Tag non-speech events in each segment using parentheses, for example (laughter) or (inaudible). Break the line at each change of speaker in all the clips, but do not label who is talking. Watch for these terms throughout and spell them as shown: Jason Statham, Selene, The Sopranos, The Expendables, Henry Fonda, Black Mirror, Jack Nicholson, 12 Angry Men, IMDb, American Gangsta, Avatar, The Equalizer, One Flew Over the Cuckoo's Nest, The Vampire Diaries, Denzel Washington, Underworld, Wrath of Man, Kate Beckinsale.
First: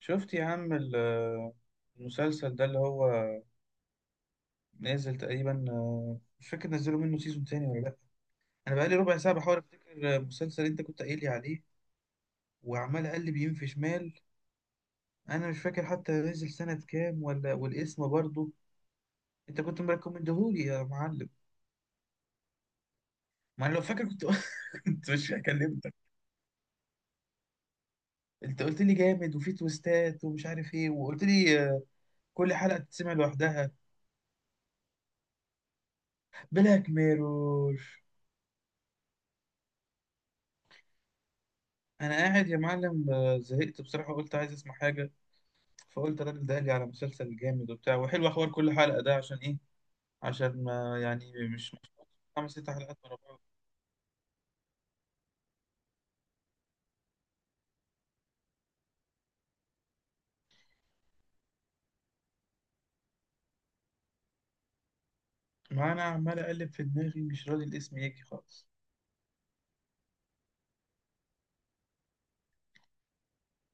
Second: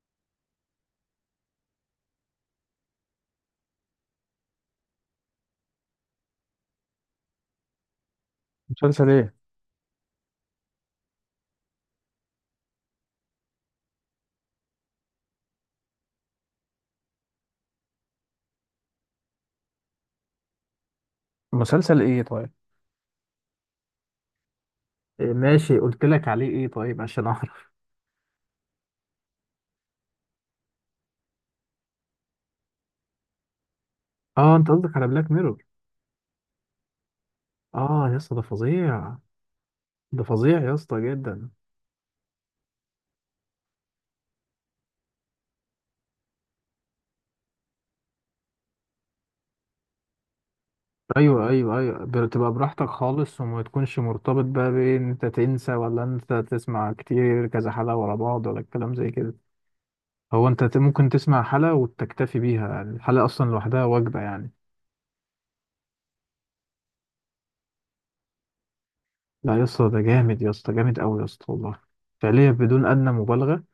شفت يا عم المسلسل ده اللي هو نازل تقريبا، مش فاكر نزلوا منه سيزون تاني ولا لأ. أنا بقالي
مسلسل
ربع ساعة
ايه؟
بحاول أفتكر المسلسل اللي أنت كنت قايل لي عليه، وعمال أقلب يمين في شمال. أنا مش فاكر حتى نزل سنة كام ولا والاسم برضه، أنت كنت مريكومندهولي يا معلم.
مسلسل ايه طيب؟
ما أنا لو فاكر كنت (laughs) كنت
إيه؟
مش
ماشي،
هكلمك.
قلت لك عليه ايه طيب عشان اعرف. (laughs)
أنت قلت لي جامد وفي تويستات ومش عارف إيه، وقلت لي كل حلقة تتسمع لوحدها.
اه، انت قصدك على بلاك ميرور.
بلاك ميرور.
اه يا اسطى، ده فظيع. ده فظيع يا اسطى جدا.
انا قاعد يا معلم، زهقت بصراحه، قلت عايز اسمع حاجه. فقلت الراجل ده قال لي على مسلسل جامد وبتاع وحلو، اخبار كل حلقه ده عشان ايه؟ عشان ما يعني
ايوه، ايوه، ايوه،
خمس
بتبقى
ست
براحتك
حلقات ورا
خالص
بعض.
وما تكونش مرتبط بقى بان انت تنسى، ولا انت تسمع كتير كذا حلقة ورا بعض، ولا الكلام زي كده. هو انت ممكن تسمع حلقة وتكتفي بيها، يعني الحلقة اصلا لوحدها وجبة يعني.
ما انا عمال اقلب في دماغي، مش راضي الاسم يجي خالص.
لا يا اسطى، ده جامد يا اسطى، جامد قوي يا اسطى، والله. فعليا بدون ادنى مبالغة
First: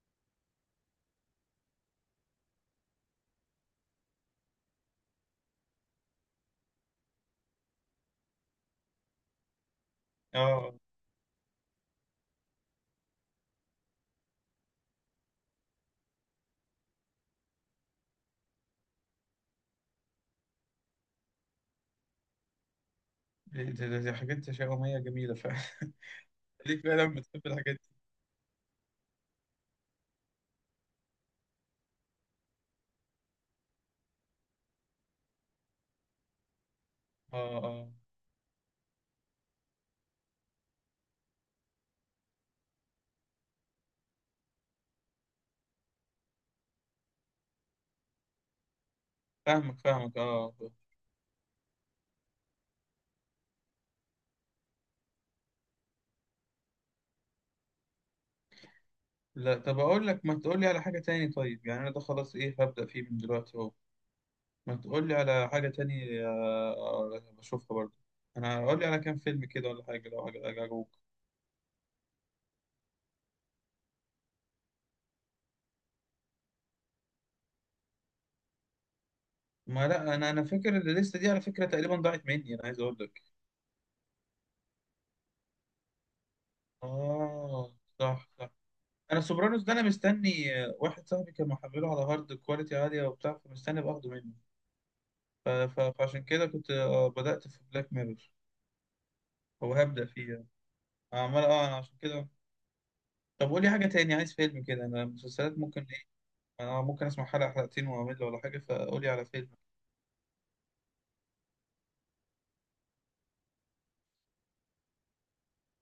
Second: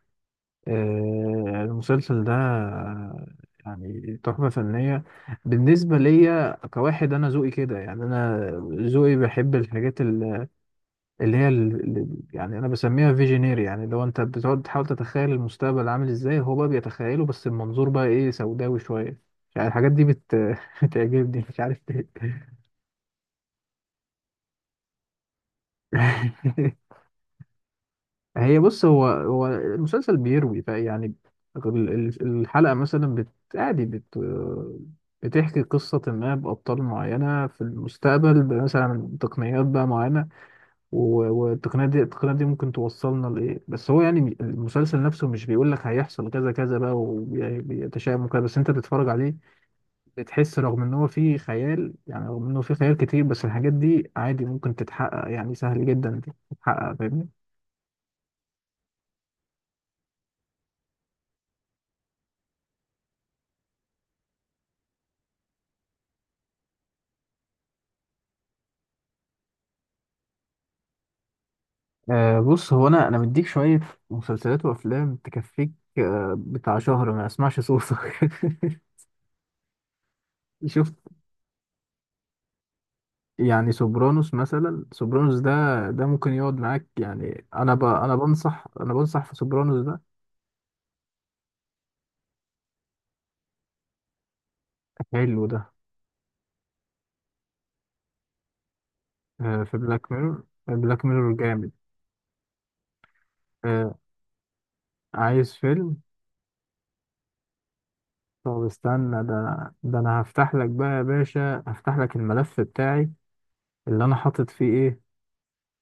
المسلسل ده يعني تحفة فنية. بالنسبة ليا كواحد، أنا ذوقي كده، يعني أنا ذوقي بحب الحاجات
اه،
اللي هي اللي يعني أنا بسميها فيجينير. يعني لو أنت بتقعد تحاول تتخيل المستقبل عامل إزاي، هو بقى بيتخيله، بس المنظور بقى إيه؟ سوداوي شوية. يعني الحاجات دي (laughs) بتعجبني، مش عارف ليه.
دي حاجات تشاؤميه جميله فعلا (laughs) ليك
(laughs)
فعلا بتحب الحاجات دي.
هي بص، هو هو المسلسل بيروي فيعني الحلقة مثلا بت عادي بت بتحكي قصة ما بأبطال معينة
اه،
في
اه،
المستقبل، مثلا تقنيات بقى معينة، والتقنيات دي التقنيات دي ممكن توصلنا لإيه. بس هو يعني المسلسل نفسه مش بيقول لك هيحصل كذا كذا بقى وبيتشائم وكده، بس أنت بتتفرج عليه
فاهمك فاهمك، اه.
بتحس رغم إن هو فيه خيال، يعني رغم إنه فيه خيال كتير، بس الحاجات دي عادي ممكن تتحقق، يعني سهل جدا تتحقق، فاهمني؟
لا، طب اقول لك ما تقول لي على حاجه تاني طيب، يعني انا ده خلاص، ايه هبدا فيه من دلوقتي اهو. ما تقول لي على حاجة تاني بشوفها برضه. انا اقول لي على كام فيلم كده ولا حاجة، لو حاجة عجبوك.
أه بص، هو انا مديك شويه مسلسلات وافلام تكفيك. أه، بتاع شهر ما اسمعش صوتك.
ما لا انا
(laughs)
فاكر
شفت؟
الليستة دي على فكرة تقريبا ضاعت مني، انا عايز اقول لك.
يعني سوبرانوس مثلا، سوبرانوس ده ده ممكن يقعد معاك. يعني
اه،
انا ب... انا
صح صح.
بنصح انا
انا
بنصح في
سوبرانوس ده انا
سوبرانوس ده.
مستني، واحد صاحبي كان محمله على هارد كواليتي عالية وبتاع، فمستني باخده منه.
حلو ده.
فعشان كده كنت بدأت في بلاك ميرور،
أه،
او
في
هبدأ
بلاك
فيه
ميرور.
يعني.
بلاك ميرور
عمال اه،
جامد.
انا عشان كده. طب قول لي حاجة
أه،
تاني، عايز فيلم كده، انا
عايز
مسلسلات ممكن
فيلم؟
ايه. انا ممكن اسمع حلقة حلقتين واعمل ولا حاجة،
طب
فقول لي
استنى
على فيلم.
ده، ده انا هفتح لك بقى يا باشا، هفتح لك الملف بتاعي اللي انا حاطط فيه ايه.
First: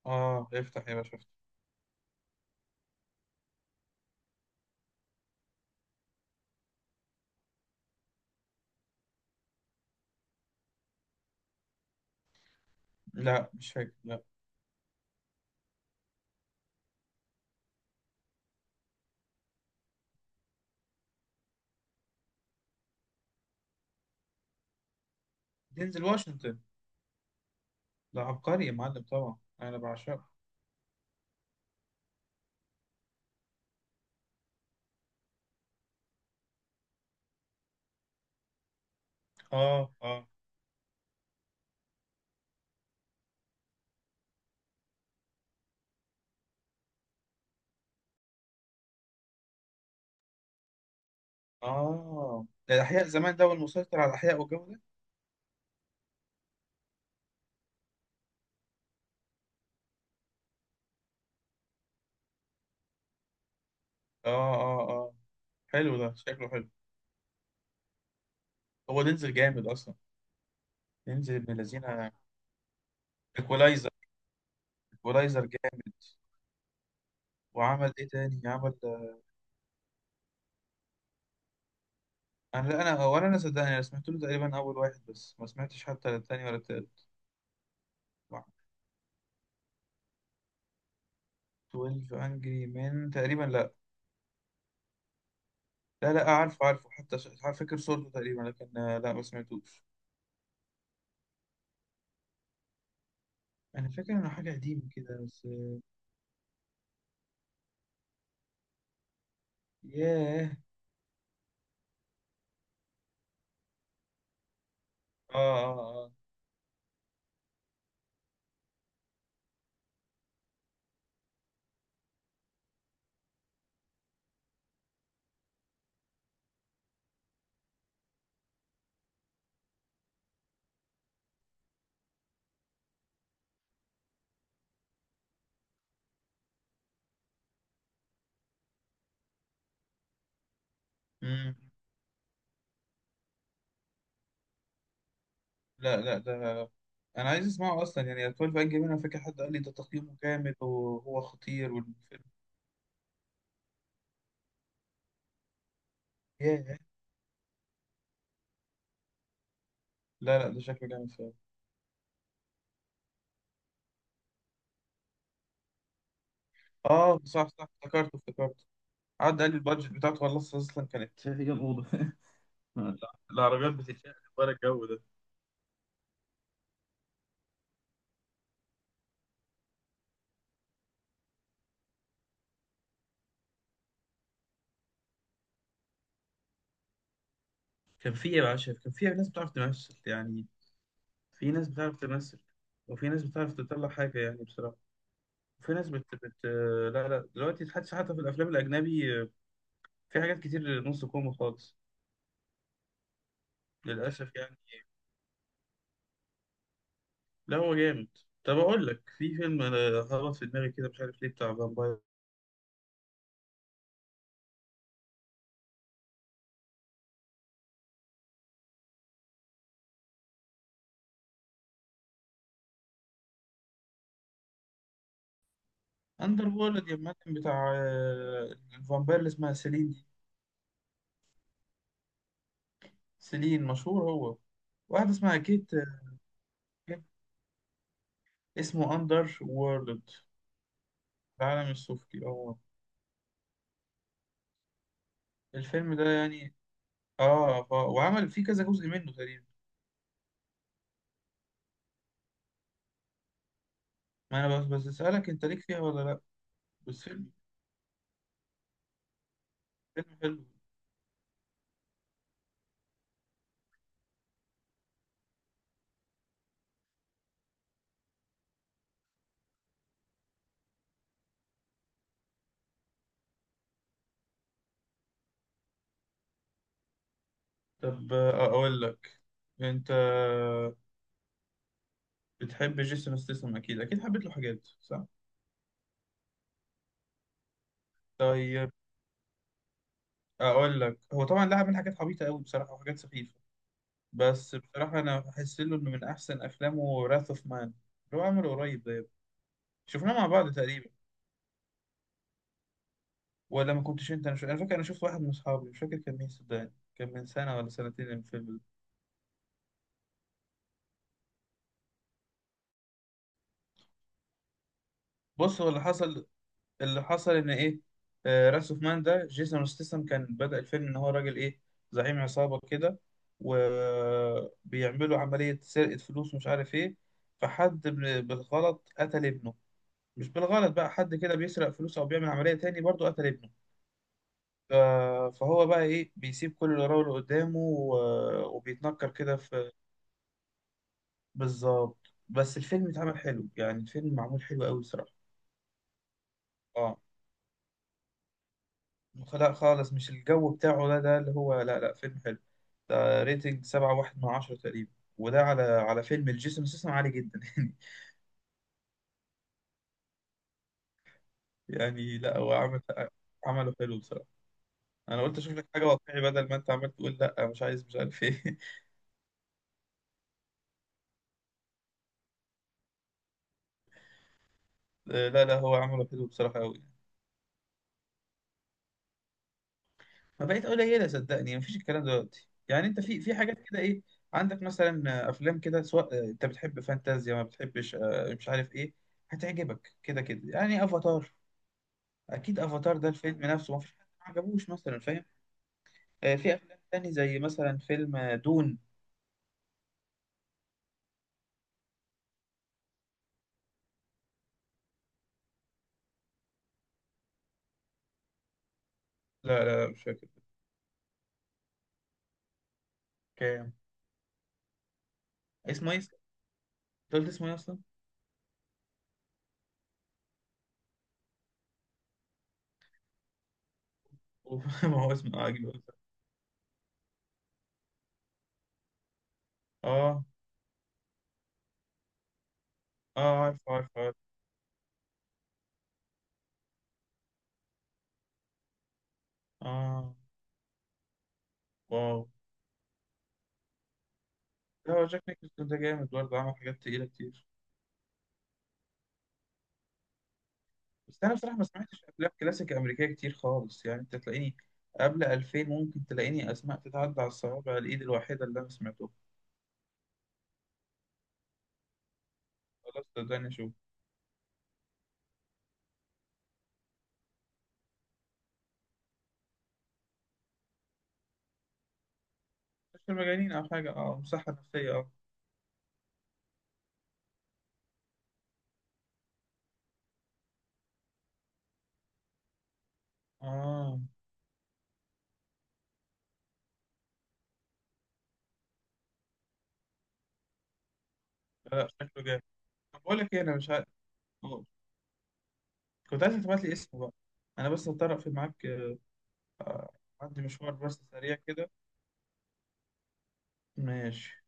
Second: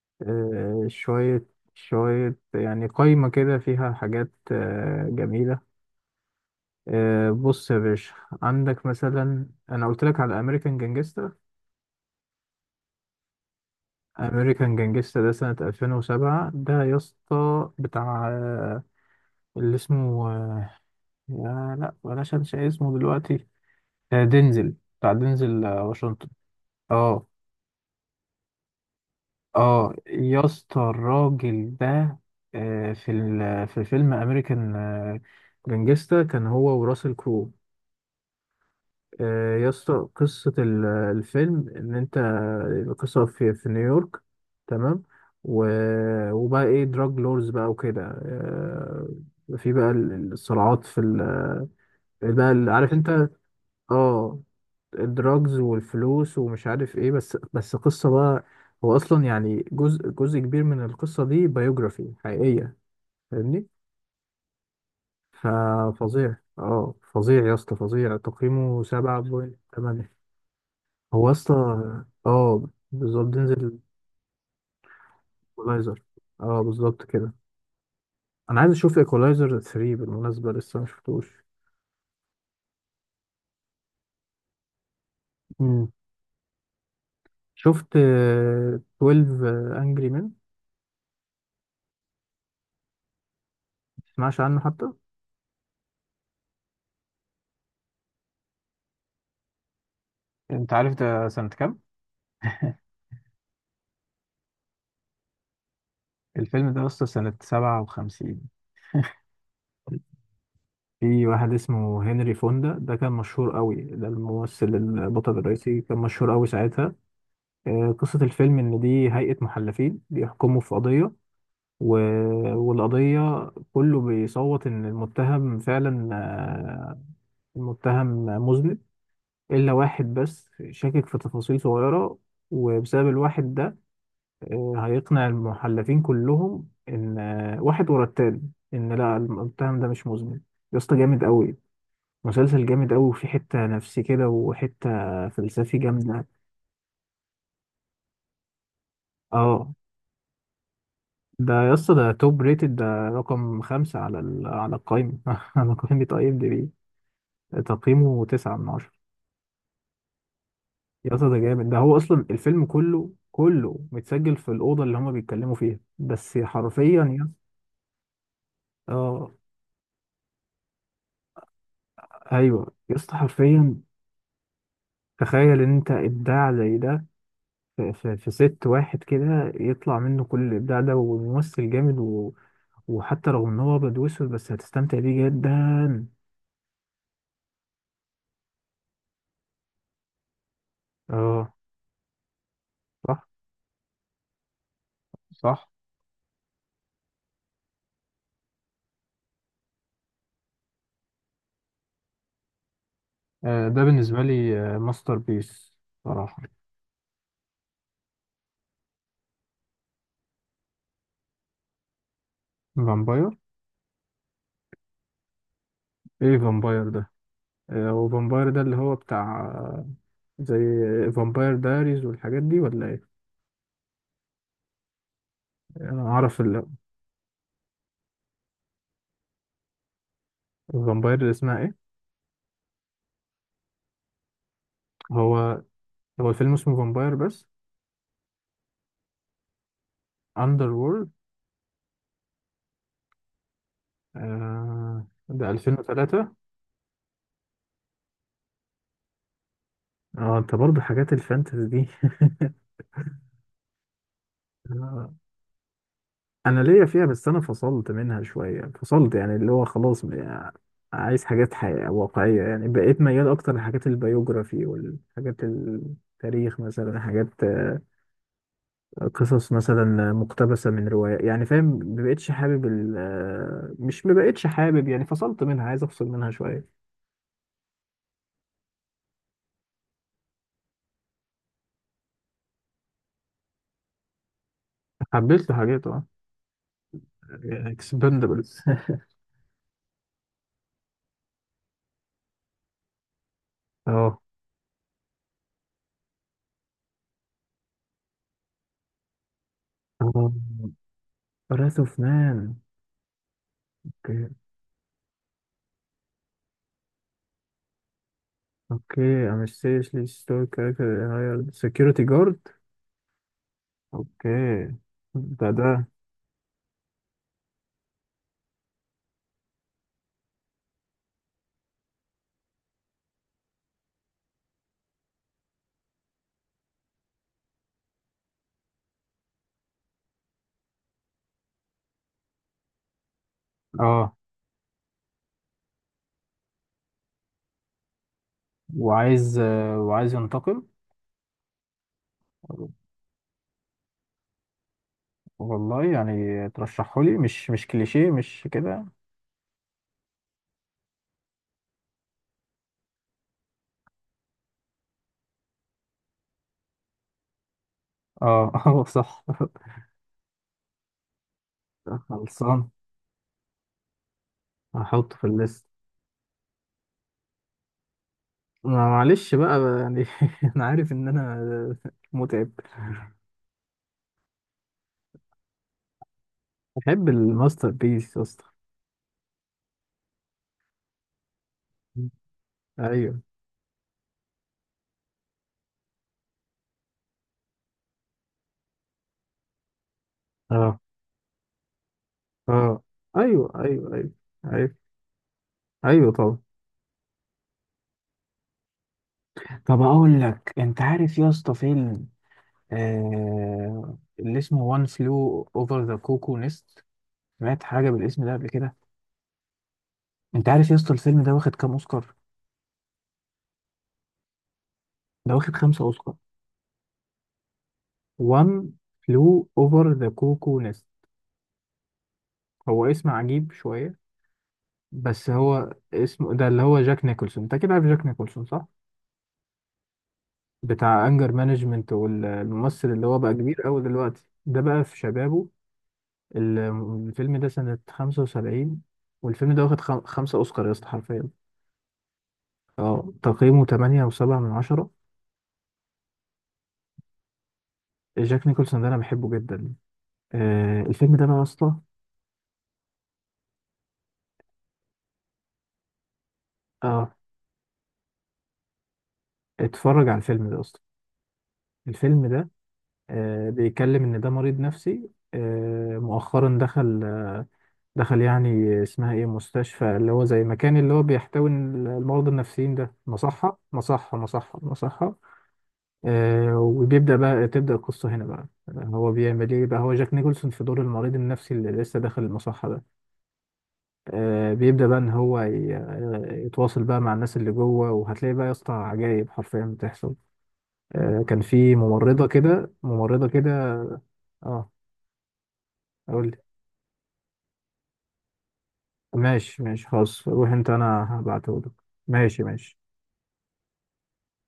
اه، افتح يا باشا افتح.
شوية شوية، يعني قايمة كده فيها حاجات جميلة. بص يا باشا، عندك مثلا، أنا قلت لك على أمريكان جانجستا.
لا مش فاكر، لا.
أمريكان جانجستا ده سنة 2007. ده يا اسطى بتاع اللي اسمه يا لا بلاش، أنسى اسمه دلوقتي. دينزل، بتاع دينزل
دينزل
واشنطن.
واشنطن
اه.
ده عبقري يا معلم، طبعا انا
اه
بعشقه.
يا اسطى، الراجل ده في في فيلم أمريكان جانجستا كان هو وراسل كرو. يا
اه
اسطى،
اه
قصة الفيلم إن أنت، القصة في نيويورك، تمام؟ و... وبقى إيه، دراج لورز بقى وكده، في بقى الصراعات في ال...
اه.
بقى
ده
عارف
الاحياء
أنت،
زمان ده، والمسيطر على الاحياء
آه
والجو ده.
الدراجز والفلوس ومش عارف إيه. بس قصة بقى، هو أصلا يعني جزء كبير من القصة دي بايوجرافي حقيقية، فاهمني؟
اه اه اه. حلو، ده
ففظيع
شكله حلو.
فظيع يا اسطى، فظيع. تقييمه
هو
سبعة
دينزل
بوينت
جامد اصلا.
تمانية. هو
دينزل ابن
اصلا
الذين.
اه بالظبط، تنزل.
ايكولايزر. ايكولايزر جامد.
ايكولايزر. اه بالظبط كده.
وعمل ايه تاني؟
انا عايز
عمل.
اشوف ايكولايزر 3 بالمناسبه، لسه ما شفتوش.
انا لا، انا ولا انا صدقني، انا سمعت له تقريبا اول واحد بس ما سمعتش
امم
حتى التاني ولا التالت.
شفت 12 انجري مان؟
12 انجري من تقريبا.
تسمعش عنه حتى؟
لا لا، عارفه عارفه، حتى فاكر صورته تقريبا، لكن لا ما سمعتوش.
انت عارف ده سنة كام؟
انا فاكر انه حاجه قديمه كده بس.
الفيلم ده اصلا سنه 57.
ياه.
في واحد اسمه هنري فوندا، ده كان مشهور قوي، ده الممثل
اه
البطل الرئيسي،
اه
كان
اه.
مشهور قوي ساعتها. قصه الفيلم ان دي هيئه محلفين بيحكموا في قضيه، و... والقضية كله بيصوت إن المتهم فعلا المتهم مذنب، إلا واحد بس شاكك في تفاصيل صغيرة. وبسبب الواحد ده هيقنع المحلفين كلهم إن واحد ورا التاني إن لا، المتهم ده مش مذنب. يا اسطى جامد
مم.
أوي. مسلسل جامد أوي، وفي حتة نفسي كده، وحتة فلسفي
لا لا،
جامدة.
ده انا عايز اسمعه اصلا يعني. 12 انجري مان، انا فاكر حد قال لي ده
اه
تقييمه جامد وهو
ده
خطير،
يا اسطى، ده
والفيلم.
توب ريتد. ده رقم خمسة على ال... على القايمة. (laughs) على قائمة اي ام دي بي
ياه.
تقييمه تسعة من عشرة.
لا لا، ده شكله جامد
يا اسطى
فعلا.
ده جامد. ده هو اصلا الفيلم كله، كله متسجل في الاوضه اللي هما بيتكلموا فيها بس، حرفيا.
اه
يا
صح
اسطى،
صح، افتكرته افتكرته.
اه
قعد قال لي البادجت بتاعته خلاص اصلا كانت، شايف كام اوضه (laughs)
ايوه يا اسطى،
العربيات
حرفيا.
بتتشقلب ورا، الجو ده.
تخيل ان انت ابداع زي ده في ست واحد كده يطلع منه كل الابداع ده، وممثل جامد و... وحتى رغم ان هو ابيض واسود، بس هتستمتع بيه جدا.
كان في إيه يا باشا؟ كان في ناس بتعرف تمثل يعني. في
اه،
ناس بتعرف تمثل، وفي
صح
ناس بتعرف تطلع حاجة يعني بصراحة.
صح.
وفي ناس لا لا، دلوقتي حتى حتى في الأفلام الأجنبي في حاجات كتير نص كوم خالص،
ده بالنسبه
للأسف
لي
يعني.
ماستر بيس صراحه.
لا هو جامد. طب أقول لك في فيلم، أنا هبط في دماغي كده مش عارف ليه، بتاع فامباير.
فامباير؟ ايه فامباير ده؟ وفامباير ده اللي هو بتاع زي فامباير دايريز والحاجات دي، ولا ايه؟ انا اعرف
أندر وورلد يا معلم، بتاع الفامباير اللي اسمها سيلين دي.
الفامباير اللي اسمها ايه؟
سيلين، مشهور هو. واحدة اسمها
هو
كيت.
هو الفيلم اسمه
كيت.
فامباير بس؟
اسمه أندر وورلد،
اندر وورلد.
العالم السفلي، اه.
آه، ده
الفيلم ده
2003.
يعني، اه، وعمل فيه كذا جزء منه تقريبا.
اه، انت برضه حاجات الفانتازي دي.
ما انا بس
(laughs)
بس
آه،
اسالك، انت ليك فيها ولا لا.
انا ليا
بس
فيها، بس
فيلم،
انا فصلت منها شويه، فصلت، يعني اللي هو خلاص
فيلم حلو.
بقى، عايز حاجات حقيقة واقعيه، يعني بقيت ميال اكتر لحاجات البيوجرافي والحاجات التاريخ، مثلا حاجات قصص مثلا مقتبسة من رواية، يعني فاهم؟ مبقتش حابب ال آه، مش مبقتش حابب، يعني فصلت منها، عايز افصل منها شوية.
طب اقول لك، انت بتحب جيسون ستاثام اكيد، اكيد حبيت له حاجات صح.
حبيت له حاجات، اه، اكسبندبلز.
طيب
(laughs)
اقول لك، هو طبعا لا، عمل حاجات عبيطه قوي بصراحه وحاجات سخيفه،
اه.
بس بصراحه انا بحس له انه من احسن افلامه راث اوف مان، اللي هو عمله قريب ده. شفناه مع بعض تقريبا،
براث اوف مان.
ولا ما كنتش انت.
اوكي.
انا فاكر انا شفت واحد من اصحابي، مش فاكر كان مين صدقني، كان من سنه ولا سنتين الفيلم ده.
اوكي، I'm a seriously stoic character that hired security guard. اوكي. ده
بص هو اللي
ده
حصل، اللي حصل ان ايه، راس اوف مان ده جيسون ستاثام، كان بدأ الفيلم ان هو راجل ايه، زعيم عصابة كده، وبيعملوا عملية سرقة فلوس ومش عارف ايه، فحد بالغلط قتل ابنه. مش بالغلط بقى، حد كده بيسرق فلوس او بيعمل عملية تاني برضه قتل ابنه.
اه
ف- فهو بقى ايه، بيسيب كل اللي وراه واللي قدامه وبيتنكر كده
وعايز
في.
وعايز ينتقم.
بالظبط، بس الفيلم اتعمل حلو يعني، الفيلم معمول حلو قوي صراحة.
والله يعني
اه،
ترشحه لي؟ مش مش كليشيه مش كده؟
لا خالص مش الجو بتاعه ده، ده اللي هو لا لا، فيلم حلو. ده ريتنج سبعة واحد من عشرة تقريبا، وده على على فيلم الجيسون سيسم عالي جدا (laughs) يعني.
اه. (laughs) اه صح.
يعني لا هو
خلصان.
عمل، عمله حلو بصراحة.
هحطه
أنا
في
قلت أشوف
الليست.
لك حاجة واقعي بدل ما أنت عمال تقول لا مش عايز مش عارف إيه.
معلش بقى يعني، (laughs) انا عارف ان انا متعب.
(laughs) لا لا، هو عمله حلو بصراحة أوي.
بحب الماستر بيس يا اسطى.
ما بقيت قليلة صدقني، مفيش الكلام دلوقتي يعني. أنت في
ايوه.
في حاجات كده إيه، عندك مثلا أفلام كده، سواء أنت بتحب فانتازيا ما بتحبش مش عارف إيه، هتعجبك كده كده،
اه،
يعني افاتار. اكيد
اه،
افاتار ده الفيلم
ايوه،
نفسه ما
ايوه،
فيش حد
ايوه.
ما عجبوش
ايوه،
مثلا، فاهم.
ايوه، طبعا.
في افلام تاني زي مثلا فيلم، دون.
طب اقول لك، انت عارف يا اسطى فيلم اللي اسمه وان فلو اوفر ذا كوكو نست؟ سمعت حاجه بالاسم ده قبل كده؟
لا لا لا، مش فاكر.
انت عارف يا اسطى الفيلم ده واخد كام اوسكار؟
كام؟
ده واخد خمسة
اسمه ايه؟ أنت
اوسكار.
قلت اسمه ايه اصلا؟
وان فلو اوفر ذا كوكو نست، هو اسم عجيب شويه،
(laughs) ما هو
بس
اسمه عجيب
هو
أصلاً.
اسمه ده. اللي هو جاك نيكولسون، انت كده عارف جاك نيكولسون صح؟
اه
بتاع انجر مانجمنت، والممثل اللي هو بقى
اه، عارف
كبير قوي
عارف عارف.
دلوقتي، ده بقى في شبابه. ال- الفيلم ده سنة 75، والفيلم ده واخد
اه.
خمسة اوسكار يا اسطى، حرفيا.
واو.
اه تقييمه 8 و7 من 10.
لا هو جاك نيكلسون ده جامد برضه، عمل حاجات تقيلة كتير.
جاك نيكولسون ده انا بحبه جدا. آه الفيلم
بس
ده
انا
بقى يا
بصراحة ما
اسطى.
سمعتش افلام كلاسيك امريكية كتير خالص يعني، انت تلاقيني قبل 2000 ممكن تلاقيني اسماء
اه.
تتعدى على الصوابع الايد الواحدة اللي انا سمعتها.
اتفرج على الفيلم ده يا اسطى. الفيلم ده
خلاص صدقني اشوف.
بيتكلم ان ده مريض نفسي، مؤخرا دخل، دخل يعني، اسمها ايه، مستشفى، اللي هو زي مكان اللي هو بيحتوي المرضى النفسيين ده،
مش المجانين
مصحة
او حاجة،
مصحة
اه، مصحة
مصحة
نفسية، اه.
مصحة. وبيبدأ بقى، تبدأ القصة هنا بقى. هو بيعمل ايه بقى؟ هو جاك نيكولسون في دور المريض النفسي اللي لسه داخل المصحة ده.
اه،
بيبدأ بقى ان هو يتواصل بقى مع الناس اللي جوه، وهتلاقي بقى يا اسطى عجايب حرفيا بتحصل. كان في
لا لا، شكله
ممرضة
جامد.
كده،
طب بقول
ممرضة
لك ايه،
كده.
انا مش عارف. أوه.
اه،
كنت
اقول
عايز
لي.
تبعت لي اسمه بقى، انا بس هطرق في معاك،
ماشي ماشي خلاص،
عندي
روح انت،
مشوار بس
انا
سريع
هبعته
كده.
لك. ماشي ماشي.
ماشي.